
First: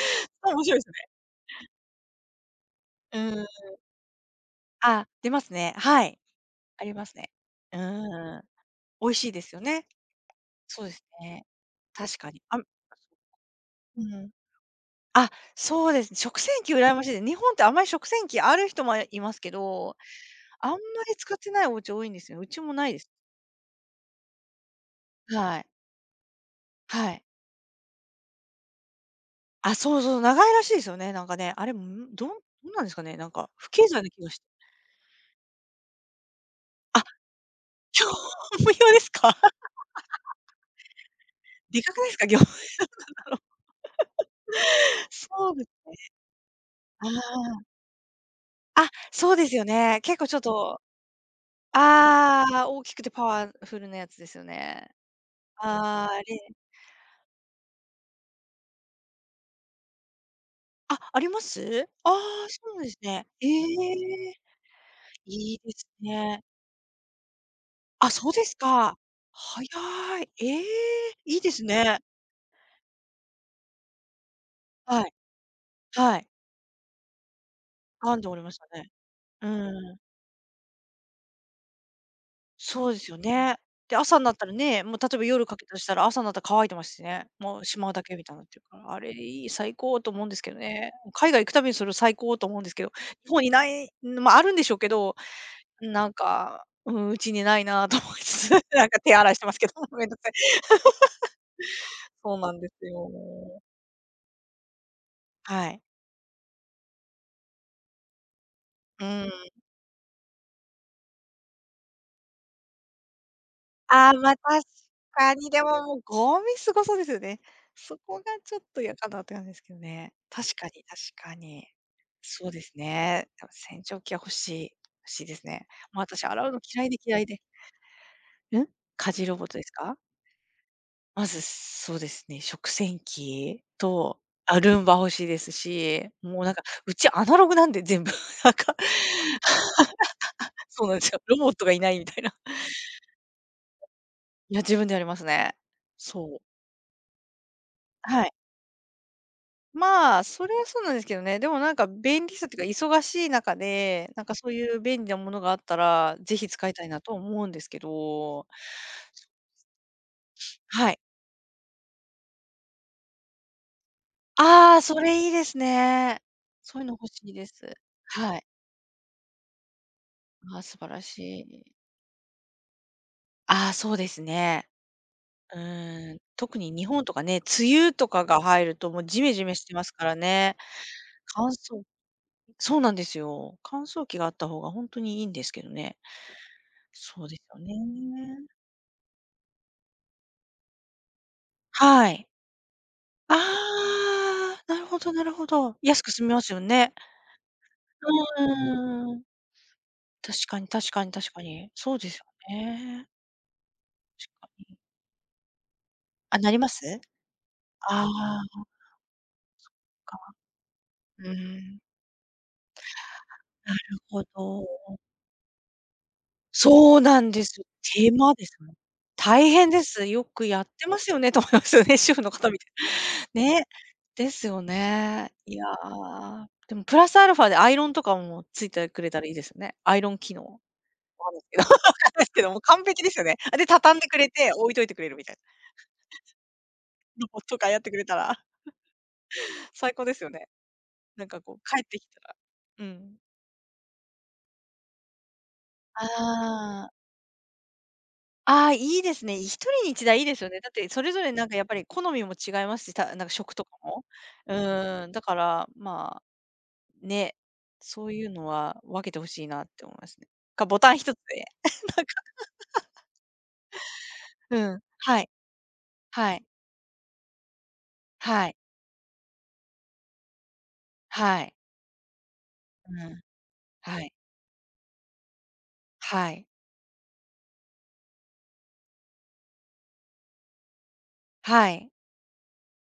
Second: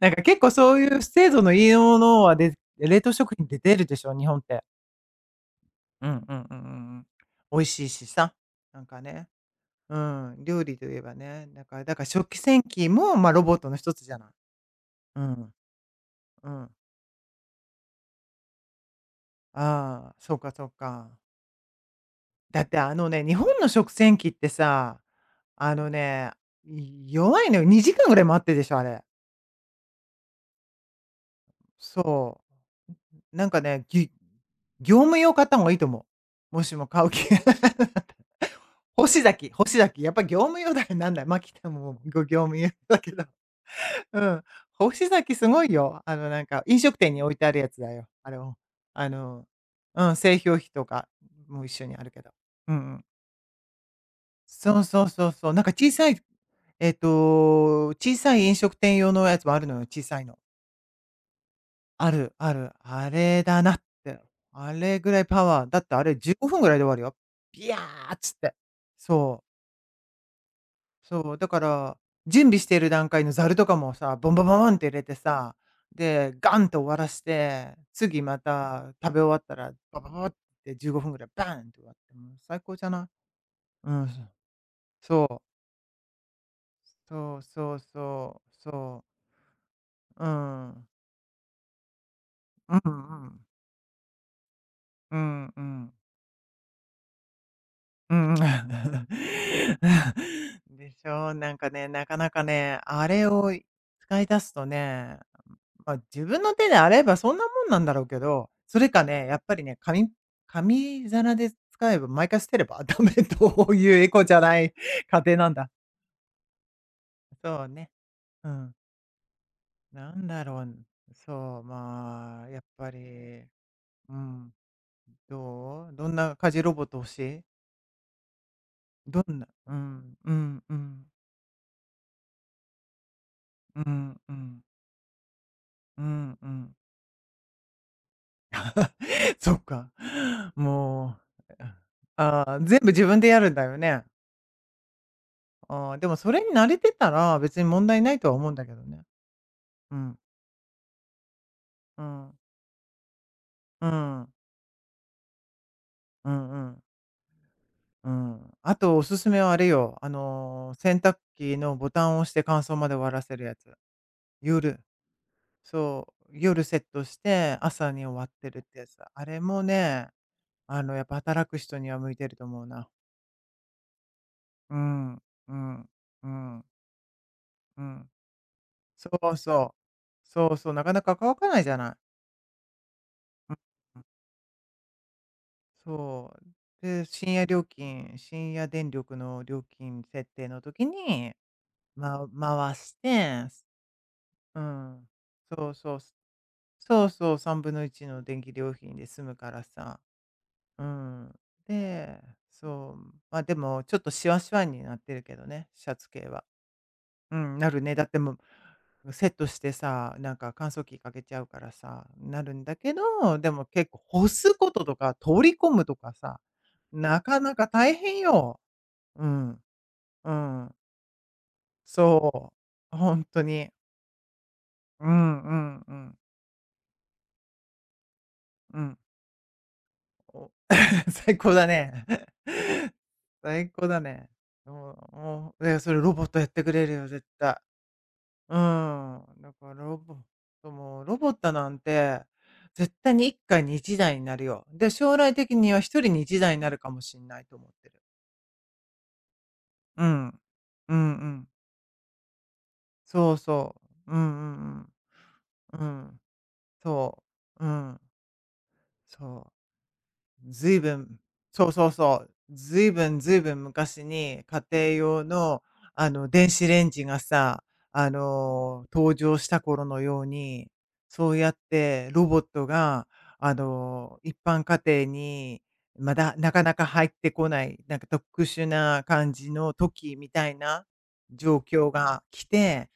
[SPEAKER 2] なんか結構
[SPEAKER 1] 面白
[SPEAKER 2] そ
[SPEAKER 1] い
[SPEAKER 2] う
[SPEAKER 1] です
[SPEAKER 2] いう
[SPEAKER 1] ね。
[SPEAKER 2] 精度のいいものは、で冷凍
[SPEAKER 1] う
[SPEAKER 2] 食
[SPEAKER 1] ん。
[SPEAKER 2] 品って出るでしょ、日本って。
[SPEAKER 1] あ、出ますね。は
[SPEAKER 2] うん
[SPEAKER 1] い、
[SPEAKER 2] うんうんう
[SPEAKER 1] あり
[SPEAKER 2] んう
[SPEAKER 1] ま
[SPEAKER 2] ん。
[SPEAKER 1] すね。
[SPEAKER 2] 美味
[SPEAKER 1] う
[SPEAKER 2] しいしさ、
[SPEAKER 1] ーん。
[SPEAKER 2] なんか
[SPEAKER 1] 美味し
[SPEAKER 2] ね。
[SPEAKER 1] いですよね。
[SPEAKER 2] うん、料理
[SPEAKER 1] そ
[SPEAKER 2] と
[SPEAKER 1] うで
[SPEAKER 2] いえ
[SPEAKER 1] す
[SPEAKER 2] ば
[SPEAKER 1] ね。
[SPEAKER 2] ね、だから
[SPEAKER 1] 確
[SPEAKER 2] 食
[SPEAKER 1] か
[SPEAKER 2] 器
[SPEAKER 1] に。あ、
[SPEAKER 2] 洗機も、まあ、ロボットの一
[SPEAKER 1] う
[SPEAKER 2] つじゃな
[SPEAKER 1] ん。
[SPEAKER 2] い。う
[SPEAKER 1] あ、
[SPEAKER 2] ん、
[SPEAKER 1] そうですね。食
[SPEAKER 2] う
[SPEAKER 1] 洗
[SPEAKER 2] ん。
[SPEAKER 1] 機羨ましいで、す、日本ってあんまり食洗機ある人もいますけど、
[SPEAKER 2] ああ、そうかそ
[SPEAKER 1] あ
[SPEAKER 2] う
[SPEAKER 1] んまり
[SPEAKER 2] か。
[SPEAKER 1] 使ってないお家多いんですよね。うち
[SPEAKER 2] だっ
[SPEAKER 1] も
[SPEAKER 2] て
[SPEAKER 1] ない
[SPEAKER 2] あ
[SPEAKER 1] で
[SPEAKER 2] の
[SPEAKER 1] す。
[SPEAKER 2] ね、日本の食洗機ってさ、
[SPEAKER 1] はい。
[SPEAKER 2] あのね、
[SPEAKER 1] はい。
[SPEAKER 2] 弱いのよ、2時間ぐらい待ってるでしょ、あれ。
[SPEAKER 1] あ、そうそう、長いらしいですよね、なんかね。あれ、ん、どんど
[SPEAKER 2] そ
[SPEAKER 1] うなんですかね、なん
[SPEAKER 2] う。なん
[SPEAKER 1] か
[SPEAKER 2] か
[SPEAKER 1] 不
[SPEAKER 2] ね、
[SPEAKER 1] 経済な気がして。
[SPEAKER 2] 業務用買った方がいいと思う。もしも
[SPEAKER 1] あ、
[SPEAKER 2] 買う気
[SPEAKER 1] 業務用 です
[SPEAKER 2] 星
[SPEAKER 1] か？
[SPEAKER 2] 崎 星崎 やっぱ業務用だよ、なんだよ、まあ、きた
[SPEAKER 1] でか
[SPEAKER 2] も
[SPEAKER 1] くない
[SPEAKER 2] う、
[SPEAKER 1] です
[SPEAKER 2] ご
[SPEAKER 1] か？業
[SPEAKER 2] 業
[SPEAKER 1] 務
[SPEAKER 2] 務用だけど。うん。干し 柿す
[SPEAKER 1] そう
[SPEAKER 2] ご
[SPEAKER 1] で
[SPEAKER 2] い
[SPEAKER 1] す。
[SPEAKER 2] よ。なんか、飲食
[SPEAKER 1] あ
[SPEAKER 2] 店に置いてあるや
[SPEAKER 1] あ。
[SPEAKER 2] つだよ。あれを。
[SPEAKER 1] あ、
[SPEAKER 2] あ
[SPEAKER 1] そう
[SPEAKER 2] の、
[SPEAKER 1] ですよね。
[SPEAKER 2] うん、
[SPEAKER 1] 結構ちょ
[SPEAKER 2] 製
[SPEAKER 1] っ
[SPEAKER 2] 氷費
[SPEAKER 1] と、
[SPEAKER 2] とかも一緒にあるけど。
[SPEAKER 1] ああ、
[SPEAKER 2] うんう
[SPEAKER 1] 大きく
[SPEAKER 2] ん。
[SPEAKER 1] てパワフルなやつですよ
[SPEAKER 2] そう
[SPEAKER 1] ね。
[SPEAKER 2] そうそうそう。なんか小
[SPEAKER 1] あ
[SPEAKER 2] さ
[SPEAKER 1] あ、
[SPEAKER 2] い、
[SPEAKER 1] あれ、
[SPEAKER 2] 小さい飲食店用のやつもあるのよ、小さいの。
[SPEAKER 1] あ、あります？あ
[SPEAKER 2] ある、
[SPEAKER 1] あ、
[SPEAKER 2] あ
[SPEAKER 1] そ
[SPEAKER 2] る。
[SPEAKER 1] うなんです
[SPEAKER 2] あ
[SPEAKER 1] ね。
[SPEAKER 2] れ
[SPEAKER 1] え
[SPEAKER 2] だなって。
[SPEAKER 1] え、
[SPEAKER 2] あれぐらいパ
[SPEAKER 1] いい
[SPEAKER 2] ワ
[SPEAKER 1] で
[SPEAKER 2] ー。だっ
[SPEAKER 1] す
[SPEAKER 2] てあれ15
[SPEAKER 1] ね。
[SPEAKER 2] 分ぐらいで終わるよ。ビヤ
[SPEAKER 1] あ、
[SPEAKER 2] ーっ
[SPEAKER 1] そう
[SPEAKER 2] つっ
[SPEAKER 1] で
[SPEAKER 2] て。
[SPEAKER 1] すか。
[SPEAKER 2] そう。
[SPEAKER 1] 早い。ええ、
[SPEAKER 2] そ
[SPEAKER 1] い
[SPEAKER 2] う、
[SPEAKER 1] い
[SPEAKER 2] だ
[SPEAKER 1] で
[SPEAKER 2] か
[SPEAKER 1] す
[SPEAKER 2] ら、
[SPEAKER 1] ね。
[SPEAKER 2] 準備している段階のざるとかもさ、ボンボンボンボンって入れ
[SPEAKER 1] はい、
[SPEAKER 2] てさ、
[SPEAKER 1] はい。
[SPEAKER 2] で、ガンと終わらして、
[SPEAKER 1] ガン
[SPEAKER 2] 次
[SPEAKER 1] で終わ
[SPEAKER 2] ま
[SPEAKER 1] りましたね。
[SPEAKER 2] た食べ終わっ
[SPEAKER 1] う
[SPEAKER 2] たら、
[SPEAKER 1] ん、
[SPEAKER 2] ババババって15分ぐらいバーンって終わって、もう最高じ
[SPEAKER 1] そ
[SPEAKER 2] ゃ
[SPEAKER 1] うで
[SPEAKER 2] ない
[SPEAKER 1] すよね。
[SPEAKER 2] う
[SPEAKER 1] で、
[SPEAKER 2] ん、
[SPEAKER 1] 朝になったらね、もう例えば
[SPEAKER 2] そう。
[SPEAKER 1] 夜かけたとしたら、朝になったら乾いてますしね。
[SPEAKER 2] そう
[SPEAKER 1] もう
[SPEAKER 2] そ
[SPEAKER 1] し
[SPEAKER 2] う
[SPEAKER 1] まうだけみたいに
[SPEAKER 2] そ
[SPEAKER 1] なっ
[SPEAKER 2] う
[SPEAKER 1] てるから、あ
[SPEAKER 2] そ
[SPEAKER 1] れいい、最高と思
[SPEAKER 2] う。
[SPEAKER 1] う
[SPEAKER 2] う
[SPEAKER 1] んですけど
[SPEAKER 2] ん。
[SPEAKER 1] ね。海外行くたびにそれを最高と思うんですけ
[SPEAKER 2] う
[SPEAKER 1] ど、
[SPEAKER 2] んう
[SPEAKER 1] 日
[SPEAKER 2] ん。
[SPEAKER 1] 本にない、まあ、あるんでしょうけど、
[SPEAKER 2] うんうん。
[SPEAKER 1] なんか、うん、うちにないなと思
[SPEAKER 2] う
[SPEAKER 1] いつつ、なんか
[SPEAKER 2] ん。
[SPEAKER 1] 手洗いしてますけど、めんどくさい。
[SPEAKER 2] でしょう。なんかね、なかな
[SPEAKER 1] そう
[SPEAKER 2] か
[SPEAKER 1] なんで
[SPEAKER 2] ね、
[SPEAKER 1] す
[SPEAKER 2] あ
[SPEAKER 1] よ。
[SPEAKER 2] れを使い出すとね、
[SPEAKER 1] はい。
[SPEAKER 2] まあ、自分の手であればそんなもんなんだろうけど、それか
[SPEAKER 1] う
[SPEAKER 2] ね、やっ
[SPEAKER 1] ん。
[SPEAKER 2] ぱりね、紙皿で使えば毎回捨てれば ダメというエ
[SPEAKER 1] ああ、
[SPEAKER 2] コじ
[SPEAKER 1] ま、
[SPEAKER 2] ゃな
[SPEAKER 1] 確
[SPEAKER 2] い家
[SPEAKER 1] か
[SPEAKER 2] 庭
[SPEAKER 1] に、
[SPEAKER 2] なん
[SPEAKER 1] で
[SPEAKER 2] だ。
[SPEAKER 1] も、もうゴミすごそうですよね。
[SPEAKER 2] そうね。
[SPEAKER 1] そこが
[SPEAKER 2] う
[SPEAKER 1] ちょっ
[SPEAKER 2] ん。
[SPEAKER 1] と嫌かなって感じですけどね。
[SPEAKER 2] なんだ
[SPEAKER 1] 確
[SPEAKER 2] ろ
[SPEAKER 1] か
[SPEAKER 2] う。
[SPEAKER 1] に確か
[SPEAKER 2] そう、
[SPEAKER 1] に。
[SPEAKER 2] まあ、
[SPEAKER 1] そう
[SPEAKER 2] や
[SPEAKER 1] で
[SPEAKER 2] っ
[SPEAKER 1] す
[SPEAKER 2] ぱ
[SPEAKER 1] ね。
[SPEAKER 2] り、
[SPEAKER 1] 多分洗浄機
[SPEAKER 2] う
[SPEAKER 1] は欲し
[SPEAKER 2] ん。
[SPEAKER 1] い欲しいですね。もう
[SPEAKER 2] どん
[SPEAKER 1] 私
[SPEAKER 2] な
[SPEAKER 1] 洗う
[SPEAKER 2] 家
[SPEAKER 1] の
[SPEAKER 2] 事ロボ
[SPEAKER 1] 嫌
[SPEAKER 2] ッ
[SPEAKER 1] いで
[SPEAKER 2] ト欲
[SPEAKER 1] 嫌
[SPEAKER 2] し
[SPEAKER 1] いで。
[SPEAKER 2] い
[SPEAKER 1] うん？家
[SPEAKER 2] ど
[SPEAKER 1] 事ロ
[SPEAKER 2] ん
[SPEAKER 1] ボ
[SPEAKER 2] な
[SPEAKER 1] ットです
[SPEAKER 2] う
[SPEAKER 1] か？
[SPEAKER 2] ん、うん、うん、
[SPEAKER 1] まず、そうですね、食洗機
[SPEAKER 2] う
[SPEAKER 1] と、
[SPEAKER 2] ん、う
[SPEAKER 1] あ、
[SPEAKER 2] ん。
[SPEAKER 1] ルンバ欲しいです
[SPEAKER 2] う
[SPEAKER 1] し、
[SPEAKER 2] ん
[SPEAKER 1] もう
[SPEAKER 2] う
[SPEAKER 1] なんか、
[SPEAKER 2] ん。
[SPEAKER 1] うちアナログなんで全部、なんか
[SPEAKER 2] そっ か。
[SPEAKER 1] そうなんです
[SPEAKER 2] も
[SPEAKER 1] よ。ロボッ
[SPEAKER 2] う、
[SPEAKER 1] トがいないみたいな。
[SPEAKER 2] あー全部自分でやるんだよね。
[SPEAKER 1] いや、自分でやりますね。
[SPEAKER 2] あーでもそ
[SPEAKER 1] そ
[SPEAKER 2] れ
[SPEAKER 1] う。
[SPEAKER 2] に慣れてたら、別に問題ない
[SPEAKER 1] は
[SPEAKER 2] と
[SPEAKER 1] い。
[SPEAKER 2] は思うんだけどね。う
[SPEAKER 1] ま
[SPEAKER 2] ん。
[SPEAKER 1] あ、それはそうなんですけどね、でもなんか
[SPEAKER 2] う
[SPEAKER 1] 便
[SPEAKER 2] ん。
[SPEAKER 1] 利さっていうか、忙しい中
[SPEAKER 2] う
[SPEAKER 1] で、なん
[SPEAKER 2] ん。
[SPEAKER 1] かそういう便利なものがあったら、
[SPEAKER 2] う
[SPEAKER 1] ぜひ
[SPEAKER 2] ん
[SPEAKER 1] 使
[SPEAKER 2] う
[SPEAKER 1] いた
[SPEAKER 2] ん。
[SPEAKER 1] いなと思うんですけ
[SPEAKER 2] うんうんう
[SPEAKER 1] ど。
[SPEAKER 2] んあとおすすめはあれよ、
[SPEAKER 1] は
[SPEAKER 2] 洗
[SPEAKER 1] い。
[SPEAKER 2] 濯機のボタンを押して乾燥まで終わらせるやつ。
[SPEAKER 1] あ
[SPEAKER 2] 夜。
[SPEAKER 1] あ、それいいです
[SPEAKER 2] そ
[SPEAKER 1] ね。
[SPEAKER 2] う、夜
[SPEAKER 1] そ
[SPEAKER 2] セ
[SPEAKER 1] うい
[SPEAKER 2] ッ
[SPEAKER 1] うの
[SPEAKER 2] ト
[SPEAKER 1] 欲
[SPEAKER 2] し
[SPEAKER 1] しいです。
[SPEAKER 2] て朝に終わっ
[SPEAKER 1] はい。
[SPEAKER 2] てるってやつ。あれもね、
[SPEAKER 1] ああ、素晴ら
[SPEAKER 2] やっぱ
[SPEAKER 1] し
[SPEAKER 2] 働く
[SPEAKER 1] い。
[SPEAKER 2] 人には向いてると思うな。
[SPEAKER 1] ああ、そうですね。
[SPEAKER 2] うん。う
[SPEAKER 1] う
[SPEAKER 2] ん。
[SPEAKER 1] ーん、
[SPEAKER 2] う
[SPEAKER 1] 特
[SPEAKER 2] ん。
[SPEAKER 1] に日本とかね、梅
[SPEAKER 2] う
[SPEAKER 1] 雨と
[SPEAKER 2] ん。
[SPEAKER 1] かが入ると、もう
[SPEAKER 2] そ
[SPEAKER 1] ジメ
[SPEAKER 2] う
[SPEAKER 1] ジメして
[SPEAKER 2] そう。
[SPEAKER 1] ますから
[SPEAKER 2] そ
[SPEAKER 1] ね。
[SPEAKER 2] うそう、なかなか乾
[SPEAKER 1] 乾
[SPEAKER 2] かないじゃ
[SPEAKER 1] 燥
[SPEAKER 2] ない。
[SPEAKER 1] そうなんです
[SPEAKER 2] う
[SPEAKER 1] よ。
[SPEAKER 2] ん。
[SPEAKER 1] 乾燥機があった方がほんとにいいんですけどね。
[SPEAKER 2] そう。で、
[SPEAKER 1] そうですよね。
[SPEAKER 2] 深夜電力の料金設定の時に、
[SPEAKER 1] はい。
[SPEAKER 2] 回して、
[SPEAKER 1] あ
[SPEAKER 2] う
[SPEAKER 1] あ、なるほ
[SPEAKER 2] ん。
[SPEAKER 1] どなるほ
[SPEAKER 2] そう
[SPEAKER 1] ど。
[SPEAKER 2] そう、
[SPEAKER 1] 安く済みますよね。
[SPEAKER 2] そうそう、
[SPEAKER 1] う
[SPEAKER 2] 1/3のいちの電気料金で
[SPEAKER 1] ーん。
[SPEAKER 2] 済むからさ。
[SPEAKER 1] 確かに
[SPEAKER 2] う
[SPEAKER 1] 確かに確
[SPEAKER 2] ん。
[SPEAKER 1] かに。そうです
[SPEAKER 2] で、
[SPEAKER 1] よ
[SPEAKER 2] そ
[SPEAKER 1] ね。
[SPEAKER 2] う、でもちょっとシ
[SPEAKER 1] 確
[SPEAKER 2] ワ
[SPEAKER 1] か
[SPEAKER 2] シワ
[SPEAKER 1] に。
[SPEAKER 2] になってるけどね、シャツ系
[SPEAKER 1] あ、
[SPEAKER 2] は。
[SPEAKER 1] なります？
[SPEAKER 2] うん、なるね。
[SPEAKER 1] あ
[SPEAKER 2] だっても
[SPEAKER 1] あ、そっ
[SPEAKER 2] う、セットしてさ、なん
[SPEAKER 1] か。
[SPEAKER 2] か乾燥機か
[SPEAKER 1] う
[SPEAKER 2] け
[SPEAKER 1] ー
[SPEAKER 2] ちゃうから
[SPEAKER 1] ん、
[SPEAKER 2] さ、なるんだけど、でも
[SPEAKER 1] なる
[SPEAKER 2] 結構
[SPEAKER 1] ほ
[SPEAKER 2] 干す
[SPEAKER 1] ど。
[SPEAKER 2] こととか、取り込むとかさ、
[SPEAKER 1] そうな
[SPEAKER 2] な
[SPEAKER 1] ん
[SPEAKER 2] か
[SPEAKER 1] で
[SPEAKER 2] な
[SPEAKER 1] す。
[SPEAKER 2] か大
[SPEAKER 1] 手
[SPEAKER 2] 変
[SPEAKER 1] 間です
[SPEAKER 2] よ。
[SPEAKER 1] もん。
[SPEAKER 2] う
[SPEAKER 1] 大
[SPEAKER 2] ん、
[SPEAKER 1] 変です。よ
[SPEAKER 2] う
[SPEAKER 1] くやっ
[SPEAKER 2] ん、
[SPEAKER 1] てますよねと思いますよね、主婦の方
[SPEAKER 2] そ
[SPEAKER 1] 見て。
[SPEAKER 2] う、本当
[SPEAKER 1] ね。
[SPEAKER 2] に。
[SPEAKER 1] ですよ
[SPEAKER 2] う
[SPEAKER 1] ね。
[SPEAKER 2] んう
[SPEAKER 1] いや、
[SPEAKER 2] んうん、
[SPEAKER 1] でもプラスアルファでアイロンとかもつい
[SPEAKER 2] う
[SPEAKER 1] て
[SPEAKER 2] ん。
[SPEAKER 1] くれたらいいですね。アイロン機能。な
[SPEAKER 2] お
[SPEAKER 1] ん
[SPEAKER 2] 最
[SPEAKER 1] ないです
[SPEAKER 2] 高
[SPEAKER 1] けど
[SPEAKER 2] だ
[SPEAKER 1] わ
[SPEAKER 2] ね。
[SPEAKER 1] かんないですけど、もう完璧ですよね。あ、で、
[SPEAKER 2] 最高
[SPEAKER 1] 畳
[SPEAKER 2] だ
[SPEAKER 1] んでく
[SPEAKER 2] ね。
[SPEAKER 1] れて、置いとい
[SPEAKER 2] も
[SPEAKER 1] てくれる
[SPEAKER 2] う
[SPEAKER 1] みたい
[SPEAKER 2] も
[SPEAKER 1] な。
[SPEAKER 2] う、でそれロボットやってくれるよ、絶
[SPEAKER 1] ロボット
[SPEAKER 2] 対。
[SPEAKER 1] がやってくれたら、
[SPEAKER 2] うん、だか ら
[SPEAKER 1] 最高ですよね。
[SPEAKER 2] ロ
[SPEAKER 1] なん
[SPEAKER 2] ボッ
[SPEAKER 1] か
[SPEAKER 2] ト
[SPEAKER 1] こう
[SPEAKER 2] なん
[SPEAKER 1] 帰ってきた
[SPEAKER 2] て、
[SPEAKER 1] らう
[SPEAKER 2] 絶対
[SPEAKER 1] ん。
[SPEAKER 2] に1家に1台になるよ。で、将来的には1人に1台になる
[SPEAKER 1] あ
[SPEAKER 2] か
[SPEAKER 1] あ、
[SPEAKER 2] もしれないと思ってる。
[SPEAKER 1] ああ、いいですね。一人に
[SPEAKER 2] う
[SPEAKER 1] 一台いい
[SPEAKER 2] ん。
[SPEAKER 1] ですよね。だって
[SPEAKER 2] う
[SPEAKER 1] そ
[SPEAKER 2] ん
[SPEAKER 1] れ
[SPEAKER 2] う
[SPEAKER 1] ぞれなん
[SPEAKER 2] ん。
[SPEAKER 1] かやっぱり好みも違いますし、たなんか
[SPEAKER 2] そう
[SPEAKER 1] 食と
[SPEAKER 2] そ
[SPEAKER 1] かも。
[SPEAKER 2] う。う
[SPEAKER 1] う
[SPEAKER 2] んうん
[SPEAKER 1] ーん、だから、
[SPEAKER 2] うん。う
[SPEAKER 1] ま
[SPEAKER 2] ん、
[SPEAKER 1] あ、
[SPEAKER 2] そ
[SPEAKER 1] ね、
[SPEAKER 2] う。うん、
[SPEAKER 1] そういうのは分けてほ
[SPEAKER 2] そ
[SPEAKER 1] しいなっ
[SPEAKER 2] う。
[SPEAKER 1] て思いますね。か、
[SPEAKER 2] ずい
[SPEAKER 1] ボ
[SPEAKER 2] ぶ
[SPEAKER 1] タン一つ
[SPEAKER 2] ん
[SPEAKER 1] で
[SPEAKER 2] そうそうそう。ずいぶんずいぶん昔に
[SPEAKER 1] う
[SPEAKER 2] 家
[SPEAKER 1] ん、
[SPEAKER 2] 庭
[SPEAKER 1] は
[SPEAKER 2] 用
[SPEAKER 1] い、
[SPEAKER 2] の、
[SPEAKER 1] はい、
[SPEAKER 2] 電子レンジがさ、
[SPEAKER 1] はい、
[SPEAKER 2] 登場した頃のように、そう
[SPEAKER 1] は
[SPEAKER 2] や
[SPEAKER 1] い、
[SPEAKER 2] ってロボット
[SPEAKER 1] う
[SPEAKER 2] が、
[SPEAKER 1] ん、はい、
[SPEAKER 2] 一般家庭に、ま
[SPEAKER 1] は
[SPEAKER 2] だ、
[SPEAKER 1] い、
[SPEAKER 2] なかなか入ってこない、なんか特殊な感じの時みたいな状
[SPEAKER 1] はい、
[SPEAKER 2] 況が来て、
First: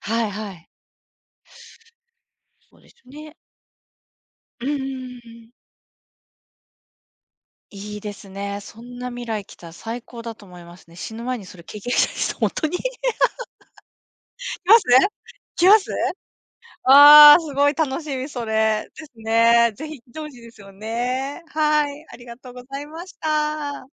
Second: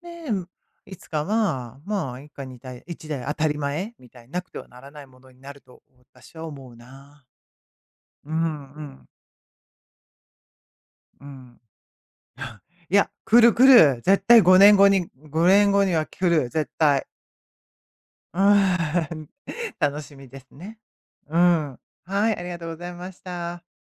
[SPEAKER 1] はい
[SPEAKER 2] で
[SPEAKER 1] はい。
[SPEAKER 2] いつかは、まあ、一家に
[SPEAKER 1] そうです
[SPEAKER 2] 台当
[SPEAKER 1] ね。
[SPEAKER 2] たり前みたいになくて
[SPEAKER 1] う
[SPEAKER 2] は
[SPEAKER 1] んう
[SPEAKER 2] な
[SPEAKER 1] んう
[SPEAKER 2] らないも
[SPEAKER 1] んう
[SPEAKER 2] のに
[SPEAKER 1] ん。
[SPEAKER 2] なると私は思うな。
[SPEAKER 1] いいです
[SPEAKER 2] う
[SPEAKER 1] ね。
[SPEAKER 2] ん
[SPEAKER 1] そ
[SPEAKER 2] う
[SPEAKER 1] ん
[SPEAKER 2] ん、
[SPEAKER 1] な未来来たら最高だと思いますね。死ぬ
[SPEAKER 2] う
[SPEAKER 1] 前にそ
[SPEAKER 2] ん。
[SPEAKER 1] れ経験したいです。ほんとに？来
[SPEAKER 2] いや、来る来る。絶対
[SPEAKER 1] ます？
[SPEAKER 2] 5
[SPEAKER 1] 来
[SPEAKER 2] 年
[SPEAKER 1] ま
[SPEAKER 2] 後
[SPEAKER 1] す？
[SPEAKER 2] には来る、絶対。
[SPEAKER 1] わあ、すごい楽しみ
[SPEAKER 2] う
[SPEAKER 1] それ。です
[SPEAKER 2] ん。
[SPEAKER 1] ね。ぜひ
[SPEAKER 2] 楽
[SPEAKER 1] 来
[SPEAKER 2] し
[SPEAKER 1] て
[SPEAKER 2] み
[SPEAKER 1] 欲し
[SPEAKER 2] で
[SPEAKER 1] い
[SPEAKER 2] す
[SPEAKER 1] ですよ
[SPEAKER 2] ね。う
[SPEAKER 1] ね。
[SPEAKER 2] ん。
[SPEAKER 1] はい、あり
[SPEAKER 2] はい、
[SPEAKER 1] が
[SPEAKER 2] あり
[SPEAKER 1] とう
[SPEAKER 2] が
[SPEAKER 1] ご
[SPEAKER 2] とうご
[SPEAKER 1] ざい
[SPEAKER 2] ざい
[SPEAKER 1] ま
[SPEAKER 2] ま
[SPEAKER 1] し
[SPEAKER 2] した。
[SPEAKER 1] た。